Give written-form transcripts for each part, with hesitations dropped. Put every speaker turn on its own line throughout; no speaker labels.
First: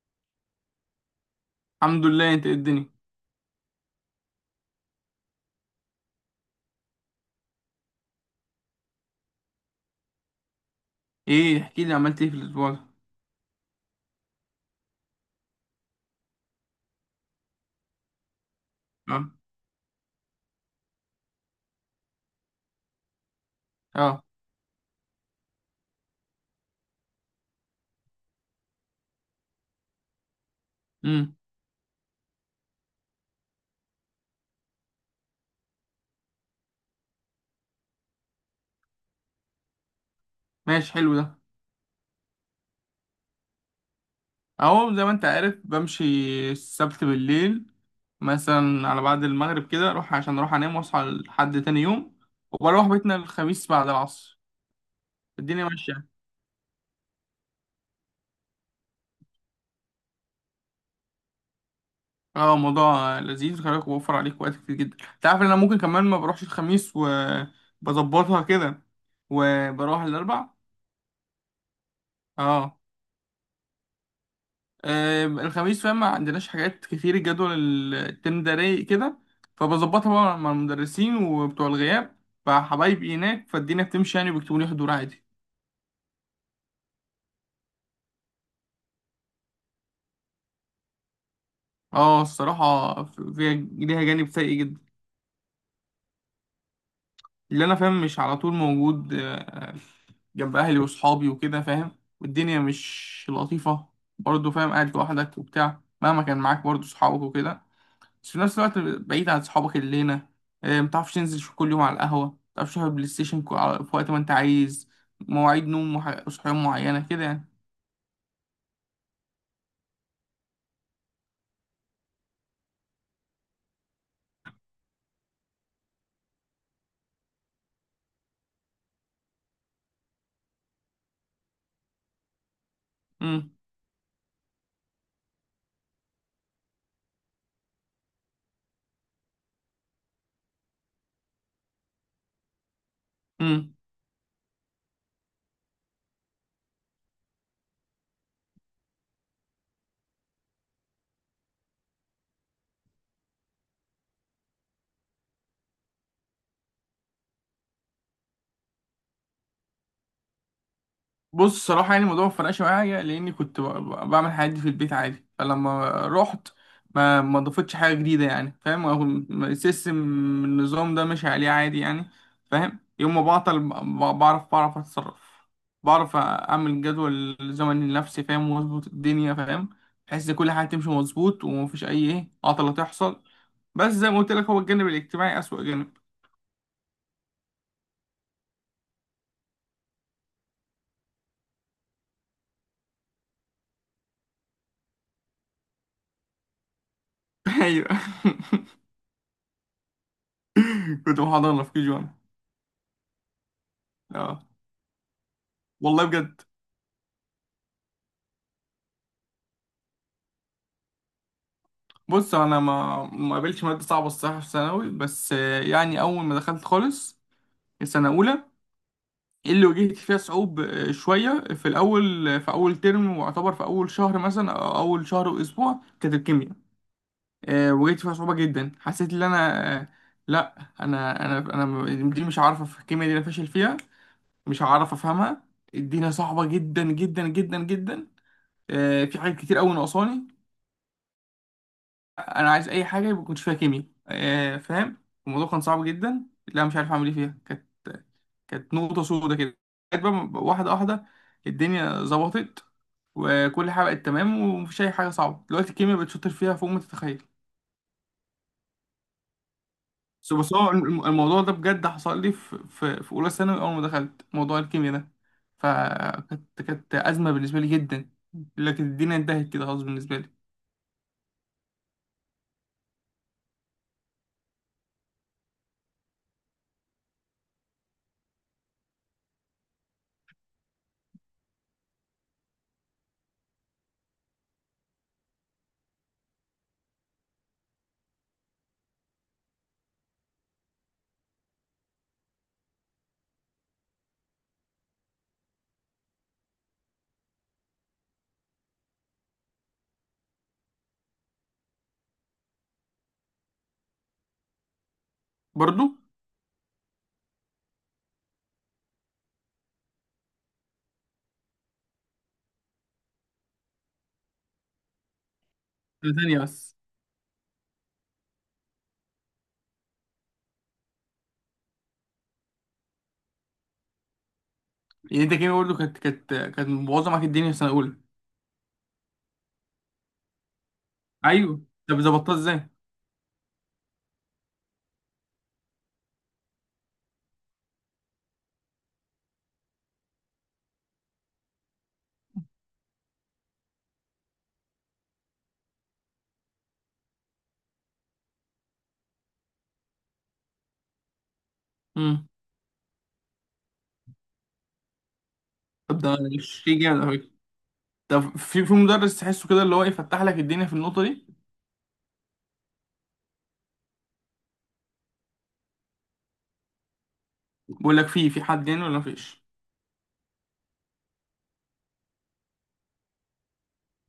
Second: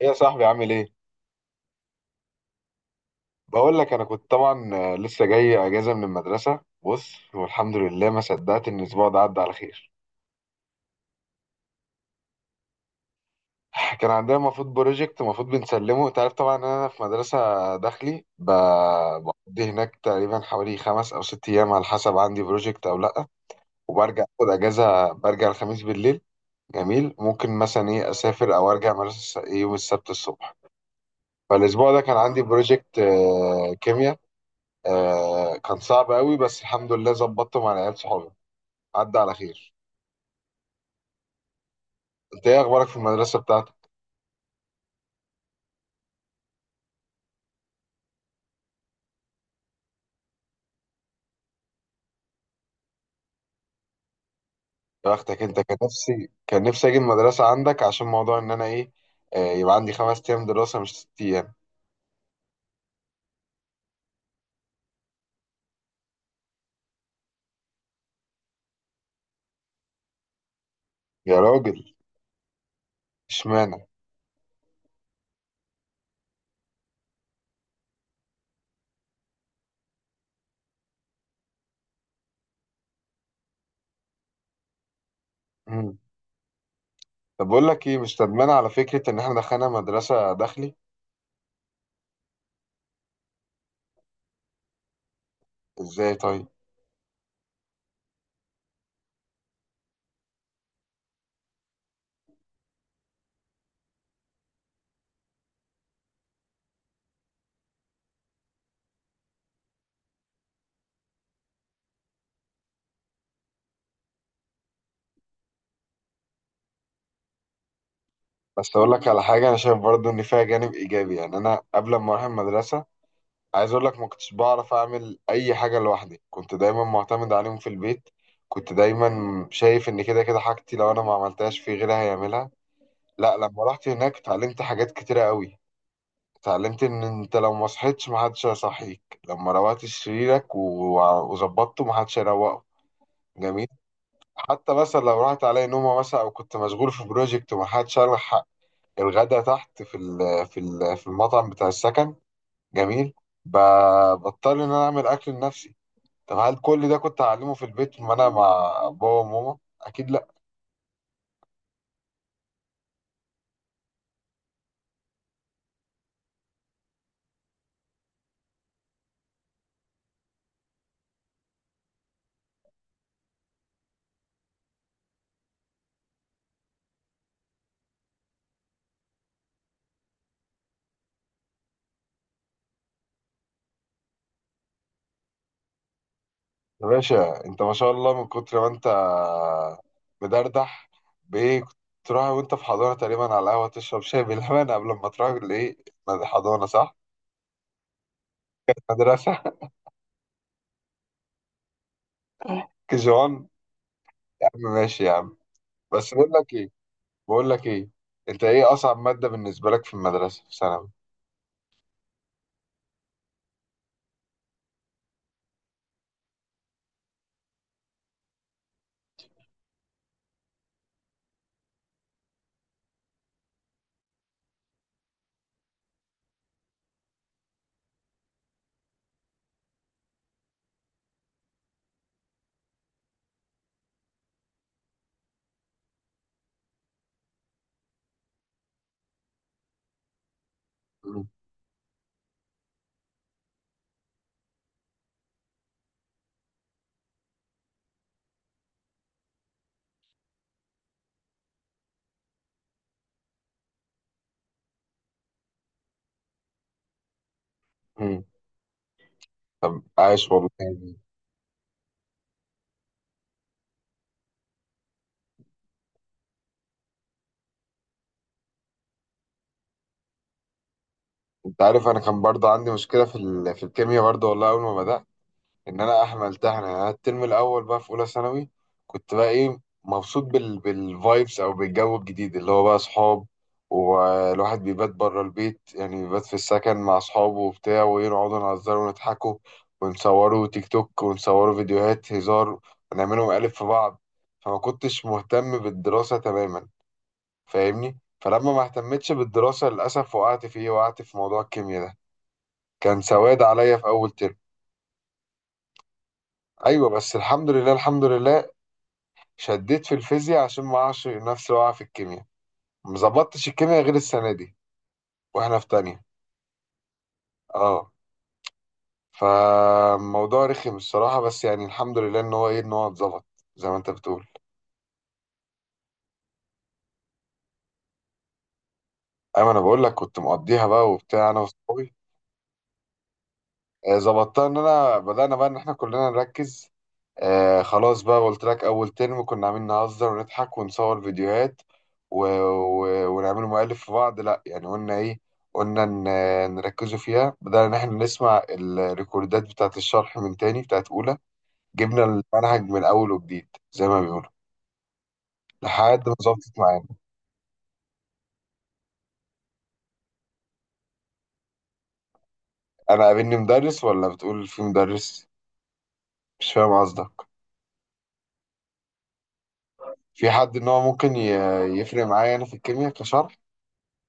ايه يا صاحبي عامل ايه؟
الحمد لله، انت، ايه الدنيا؟
بقول لك انا كنت طبعا لسه جاي اجازه من المدرسه. بص، والحمد لله ما صدقت ان الاسبوع ده عدى على خير.
ايه، احكي لي، عملت ايه في الاسبوع ده؟
كان عندنا المفروض بروجكت المفروض بنسلمه. انت عارف طبعا ان انا في مدرسه داخلي.
اه.
بقضي هناك تقريبا حوالي 5 أو 6 أيام على حسب عندي بروجكت او لا،
اه.
وبرجع اخد اجازه، برجع الخميس بالليل. جميل، ممكن مثلا ايه اسافر او ارجع مدرسه الس- إيه يوم السبت الصبح.
امم.
فالاسبوع ده كان عندي بروجكت كيمياء. آه كان صعب قوي، بس الحمد لله ظبطته مع العيال صحابي، عدى على خير.
ماشي، حلو ده.
انت ايه اخبارك في المدرسه بتاعتك؟
اهو، زي ما انت عارف، بمشي. السبت بالليل. مثلا على بعد المغرب كده اروح، عشان اروح انام واصحى لحد تاني يوم. وبروح بيتنا الخميس بعد العصر.
يا بختك انت،
الدنيا
كان
ماشيه.
نفسي كان نفسي اجي المدرسه عندك، عشان موضوع ان انا ايه. آه، يبقى عندي 5 أيام دراسه مش 6 أيام.
اه، موضوع لذيذ. خلي بالك، بوفر عليك وقت كتير جدا. انت عارف ان انا ممكن كمان ما بروحش الخميس وبظبطها كده. وبروح الاربع.
يا راجل،
اه.
اشمعنى؟
الخميس، فاهم، ما عندناش حاجات كتير. الجدول الترم ده رايق كده. فبظبطها بقى مع المدرسين وبتوع الغياب. فحبايبي هناك، فالدنيا بتمشي يعني، وبيكتبوا لي حضور عادي.
مم. طب بقول لك ايه، مش ندمانه على فكره ان احنا دخلنا مدرسه داخلي.
اه، الصراحة فيها، ليها جانب سيء جدا.
ازاي طيب؟
اللي انا فاهم مش على طول موجود. جنب اهلي واصحابي وكده، فاهم، والدنيا مش لطيفة. برضه فاهم، قاعد لوحدك وبتاع، مهما كان معاك برضه صحابك وكده. بس في نفس الوقت بعيد عن صحابك الليلة. متعرفش تنزل كل يوم على القهوة، متعرفش تلعب بلاي ستيشن في وقت ما انت عايز. مواعيد نوم وصحيان معينة كده يعني.
بس اقول لك على حاجه، انا شايف برضو ان فيها جانب ايجابي. يعني انا قبل ما اروح المدرسه، عايز اقول لك ما كنتش بعرف اعمل اي حاجه لوحدي. كنت دايما معتمد عليهم في البيت. كنت دايما شايف ان كده كده حاجتي لو انا ما عملتهاش، في غيرها هيعملها. لا،
امم.
لما رحت هناك اتعلمت حاجات كتيره قوي. اتعلمت ان انت لو ما صحيتش ما حدش هيصحيك. لما روقت سريرك وظبطته ما حدش هيروقه. جميل.
امم.
حتى مثلا لو راحت عليا نومه، مثلا، او كنت مشغول في بروجكت وما حدش الحق الغدا تحت في المطعم بتاع السكن. جميل. ب- بضطر ان انا اعمل اكل لنفسي. طب هل كل ده كنت هعلمه في البيت ما انا مع بابا وماما؟ اكيد لا.
بص، صراحة يعني، الموضوع ما فرقش معايا لأني كنت بعمل الحاجات دي في البيت عادي. فلما رحت، ما ضافتش حاجة جديدة، يعني فاهم. هو السيستم، النظام ده ماشي عليه عادي يعني. فاهم، يوم ما بعطل بعرف أتصرف. بعرف أعمل جدول زمني لنفسي، فاهم، وأظبط الدنيا، فاهم، بحيث إن كل حاجة تمشي مظبوط ومفيش أي إيه عطلة تحصل. بس زي ما قلت لك، هو الجانب الاجتماعي أسوأ جانب.
يا باشا انت، ما شاء الله، من كتر ما انت مدردح. بايه كنت تروح وانت في حضانه تقريبا على القهوه تشرب شاي باللبن قبل ما تروح حضانه؟ صح.
أيوه.
مدرسه.
كنت محاضرة في كي جوان.
كجوان.
أه.
يا عم ماشي يا عم.
والله
بس بقول
بجد.
لك ايه بقول لك ايه انت ايه اصعب ماده بالنسبه لك في المدرسه في ثانوي؟
بص، انا ما قابلتش ماده صعبه الصراحه في ثانوي. بس يعني اول ما دخلت خالص، السنه اولى، اللي واجهت فيها صعوب آه، شويه في الاول. في اول ترم، واعتبر في اول شهر مثلا او اول شهر واسبوع، كانت الكيمياء. واجهت فيها صعوبه جدا. حسيت ان انا لا، انا دي مش عارفه في الكيمياء دي، انا فاشل فيها. مش هعرف افهمها. الدنيا صعبه جدا جدا جدا جدا. في حاجات كتير قوي ناقصاني.
مم.
انا عايز اي حاجه يبقى كنت فيها كيمياء. فاهم. الموضوع كان صعب جدا، لا مش عارف اعمل ايه فيها. كانت نقطه سودة كده. بقيت بقى واحده واحده. الدنيا ظبطت. وكل حاجه بقت تمام، ومفيش اي حاجه صعبه دلوقتي. الكيمياء بقت شاطر فيها فوق ما تتخيل.
مم. طب عايش
بس
والله.
بس هو الموضوع ده بجد حصل لي في اولى ثانوي، اول ما دخلت موضوع الكيمياء ده. فكانت ازمه بالنسبه لي جدا. لكن الدنيا انتهت كده خلاص بالنسبه لي.
انت عارف انا كان برضه عندي مشكله في في الكيمياء برضه. والله اول ما بدات ان انا احمل تحنا، يعني أنا الترم الاول بقى في اولى ثانوي، كنت بقى ايه، مبسوط بالفايبس او بالجو الجديد اللي هو بقى اصحاب والواحد بيبات بره البيت. يعني بيبات في السكن مع اصحابه وبتاع، ويقعدوا نهزروا ونضحكوا ونصوروا تيك توك، ونصوروا فيديوهات هزار، ونعملوا مقالب في بعض. فما كنتش مهتم بالدراسة تماما، فاهمني؟ فلما ما اهتمتش بالدراسة للأسف وقعت في ايه، وقعت في موضوع الكيمياء ده. كان سواد عليا في أول ترم.
برضو.
ايوه، بس الحمد لله الحمد لله، شديت في الفيزياء عشان ما اعرفش نفسي واقع في الكيمياء. ما ظبطتش الكيمياء غير السنه دي، واحنا في تانية.
سنة تانية بس.
اه، فالموضوع رخم الصراحه، بس يعني الحمد لله ان هو ايه، ان هو اتظبط زي ما انت بتقول.
يعني انت كيميا برضه كانت مبوظه معاك الدنيا في سنه اولى.
ايوه، انا بقول لك كنت مقضيها بقى وبتاع انا
ايوه.
واصحابي.
طب، ظبطتها ازاي؟
ظبطتها ان انا بدأنا بقى ان احنا كلنا نركز. آه خلاص، بقى قلت لك اول ترم كنا عاملين نهزر ونضحك ونصور فيديوهات ونعمل مؤلف في بعض. لا يعني قلنا ايه، قلنا نركزوا فيها. بدأنا ان احنا نسمع الريكوردات بتاعت الشرح من تاني بتاعت اولى، جبنا
امم.
المنهج من اول وجديد زي ما بيقولوا،
طب
لحد ما
ده
ظبطت
شيء
معانا.
جامد قوي. طب في مدرس تحسه كده اللي هو يفتح لك الدنيا في النقطه دي؟
انا قابلني مدرس ولا بتقول في مدرس؟ مش فاهم قصدك.
بيقول لك في حد يعني، ولا مفيش؟
في حد ان هو ممكن يفرق معايا انا في الكيمياء كشرح؟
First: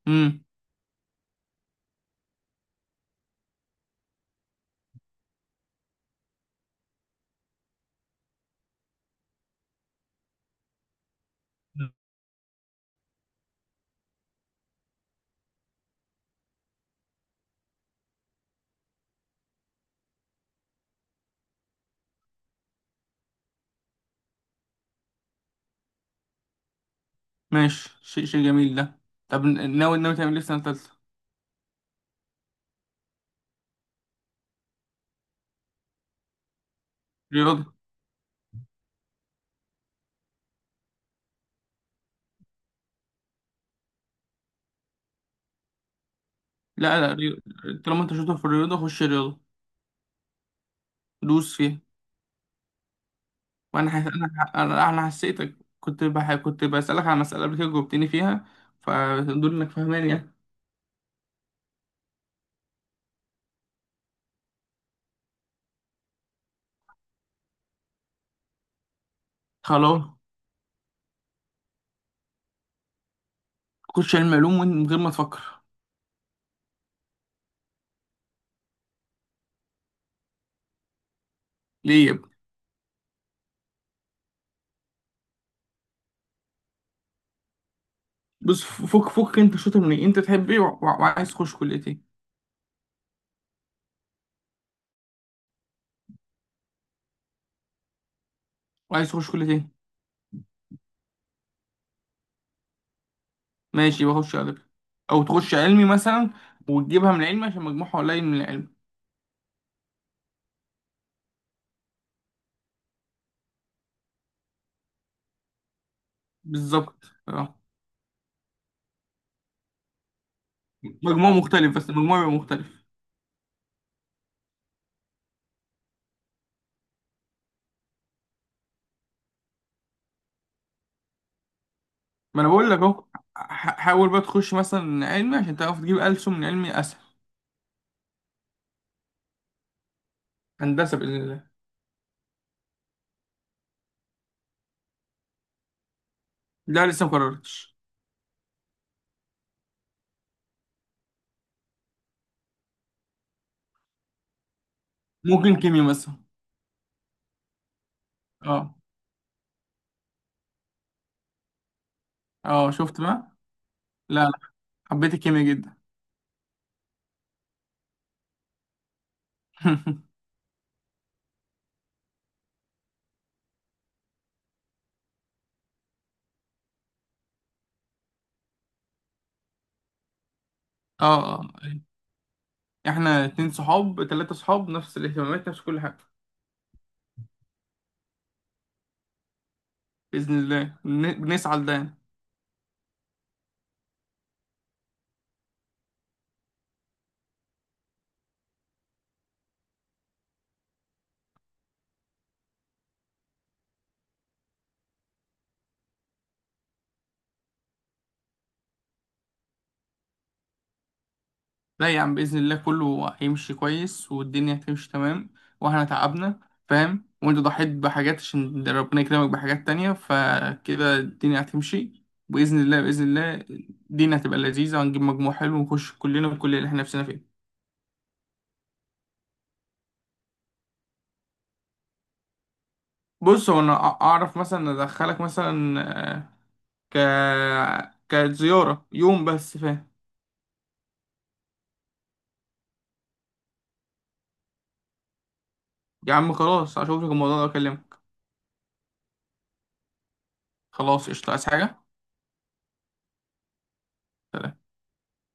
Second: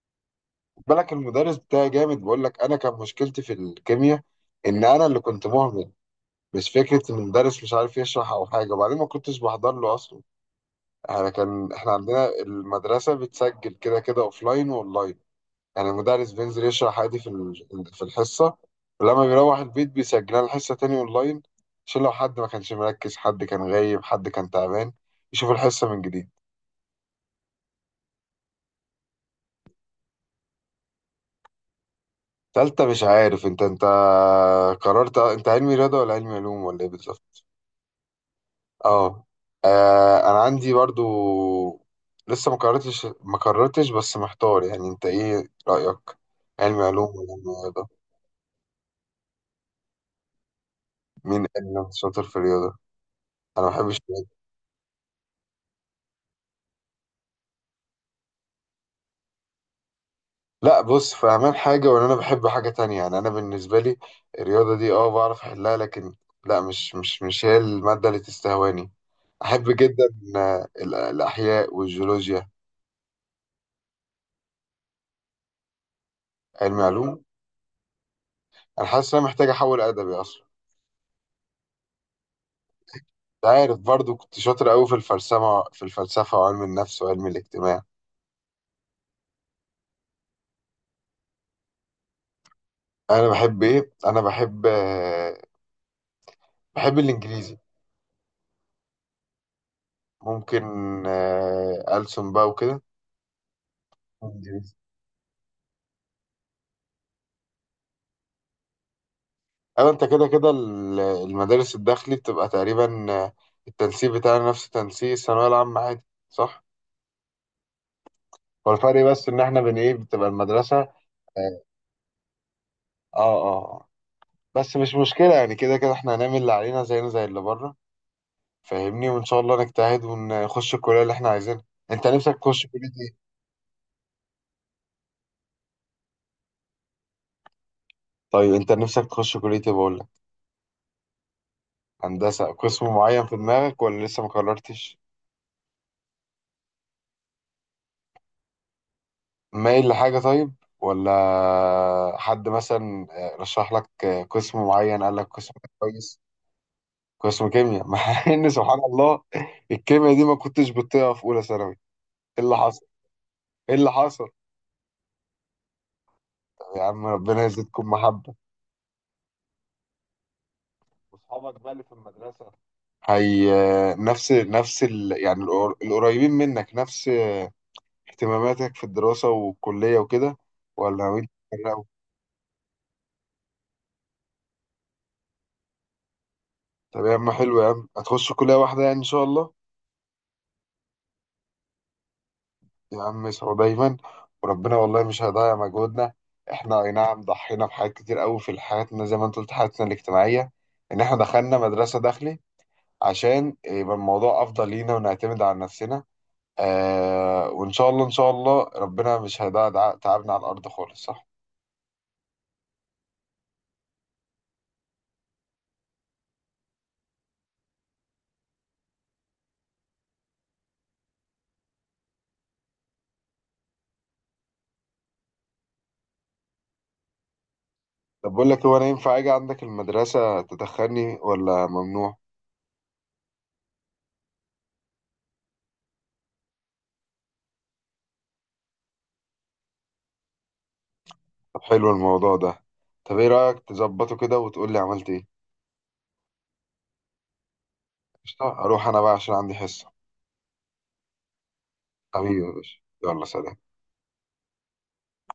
امم.
بالك المدرس بتاعي جامد. بقول لك انا كان مشكلتي في الكيمياء ان انا اللي كنت مهمل، مش فكره ان المدرس مش عارف يشرح او حاجه. وبعدين ما كنتش بحضر له اصلا. احنا كان احنا عندنا المدرسه بتسجل كده كده اوفلاين واونلاين. يعني المدرس بينزل يشرح عادي في في الحصه، ولما بيروح البيت بيسجلها الحصه تاني اونلاين، عشان لو حد ما كانش مركز، حد كان غايب، حد كان تعبان، يشوف الحصه من جديد.
ماشي، شيء جميل ده. طب، ناوي تعمل ايه في سنه ثالثه؟
تالتة مش عارف. انت قررت انت علمي رياضه ولا علمي علوم ولا ايه بالظبط؟
رياضه.
اه. انا عندي برضو لسه ما قررتش، بس محتار يعني، انت ايه رأيك؟ علم
لا،
علوم
لا،
ولا رياضة؟
طالما انت شاطر في الرياضه، خش رياضه،
مين
دوس فيها.
اللي شاطر في الرياضة؟ انا ما
وانا
بحبش
حس...
الرياضة.
انا انا حسيتك كنت كنت بسالك على مساله قبل كده جاوبتني فيها. فدول انك فاهمان يعني.
لا بص، فاهمان حاجة ولا انا بحب حاجة تانية. يعني انا بالنسبة لي، الرياضة دي اه بعرف احلها، لكن لا، مش هي المادة اللي تستهواني. احب
خلاص.
جدا الاحياء والجيولوجيا.
خش علم علوم من غير ما تفكر.
علم علوم. انا حاسس ان انا محتاج احول ادبي اصلا.
ليه يا ابني؟
عارف برضو كنت شاطر قوي في الفلسفة وعلم النفس وعلم الاجتماع.
بص، فك انت شاطر من ايه، انت تحب ايه، وعايز تخش كليه ايه؟
أنا بحب إيه؟ أنا بحب الإنجليزي
وعايز تخش كليه ايه؟
ممكن ألسن بقى وكده.
ماشي، بخش ادبي.
إنجليزي.
او تخش علمي مثلا، وتجيبها من العلم عشان مجموعها قليل من العلم.
أو أنت كده كده المدارس الداخلي بتبقى تقريبا، التنسيق بتاعنا نفس تنسيق الثانوية العامة عادي، صح؟
بالظبط، اه.
هو الفرق بس إن إحنا بن إيه بتبقى المدرسة.
مجموع
آه
مختلف، بس المجموع بيبقى مختلف.
آه آه. بس مش مشكلة يعني، كده كده إحنا هنعمل اللي علينا زينا زي اللي بره، فاهمني؟ وان شاء الله نجتهد ونخش الكليه اللي احنا عايزينها. انت نفسك
ما انا
تخش
بقول لك
كليه
اهو.
ايه؟
حاول بقى تخش مثلا علمي عشان تعرف تجيب ألسن من علمي اسهل.
طيب انت نفسك تخش كليه ايه بقول لك؟
هندسه باذن الله.
هندسه، قسم معين في دماغك ولا لسه ما قررتش؟
لا، لسه ما قررتش.
مايل لحاجه طيب، ولا حد مثلا رشح لك قسم معين، قال لك قسم
ممكن
ده
كيميا مثلا.
كويس؟ قسم كيمياء. مع ان
اه،
سبحان الله الكيمياء دي ما كنتش بتطيقها في اولى ثانوي. ايه اللي
اه،
حصل؟
شفت بقى.
ايه اللي
لا،
حصل؟
لا. حبيت الكيميا جدا.
يا عم ربنا يزيدكم محبه. واصحابك بقى اللي في المدرسه هي يعني القريبين منك، نفس اهتماماتك في الدراسة والكلية وكده، ولا ناويين
اه، اه.
تفرقوا؟
احنا اتنين صحاب تلاتة صحاب، نفس الاهتمامات، نفس كل حاجة.
طب يا عم حلو يا عم، هتخشوا كلية واحدة يعني إن شاء الله.
بإذن الله، بنسعى لده يعني.
يا عم اسعوا دايما وربنا والله مش هيضيع مجهودنا. احنا أي نعم ضحينا بحاجات كتير قوي في حياتنا زي ما انت قلت، حياتنا الاجتماعية، إن احنا دخلنا مدرسة داخلي عشان يبقى الموضوع أفضل لينا ونعتمد على نفسنا. وان شاء الله، ان شاء الله، ربنا مش هيدع تعبنا على الارض خالص، صح؟
لا يا عم، بإذن الله كله هيمشي كويس، والدنيا هتمشي تمام. واحنا تعبنا، فاهم، وانت ضحيت بحاجات عشان ربنا يكرمك بحاجات تانية، فكده الدنيا هتمشي. بإذن الله، بإذن الله. الدنيا هتبقى لذيذة، وهنجيب مجموع حلو، ونخش كلنا الكلية اللي احنا نفسنا فيها.
طب بقول لك، هو انا ينفع اجي عندك المدرسه تدخلني ولا ممنوع؟
بص، هو انا اعرف مثلا ادخلك مثلا، آه، ك كزيارة يوم بس فاهم.
طب حلو الموضوع ده. طب ايه رايك تظبطه كده وتقول لي عملت ايه؟
يا عم خلاص، اشوفك الموضوع ده واكلمك.
قشطه، اروح انا بقى عشان عندي حصه.
خلاص، قشطة، عايز حاجة؟
حبيبي يا باشا يلا سلام.
سلام.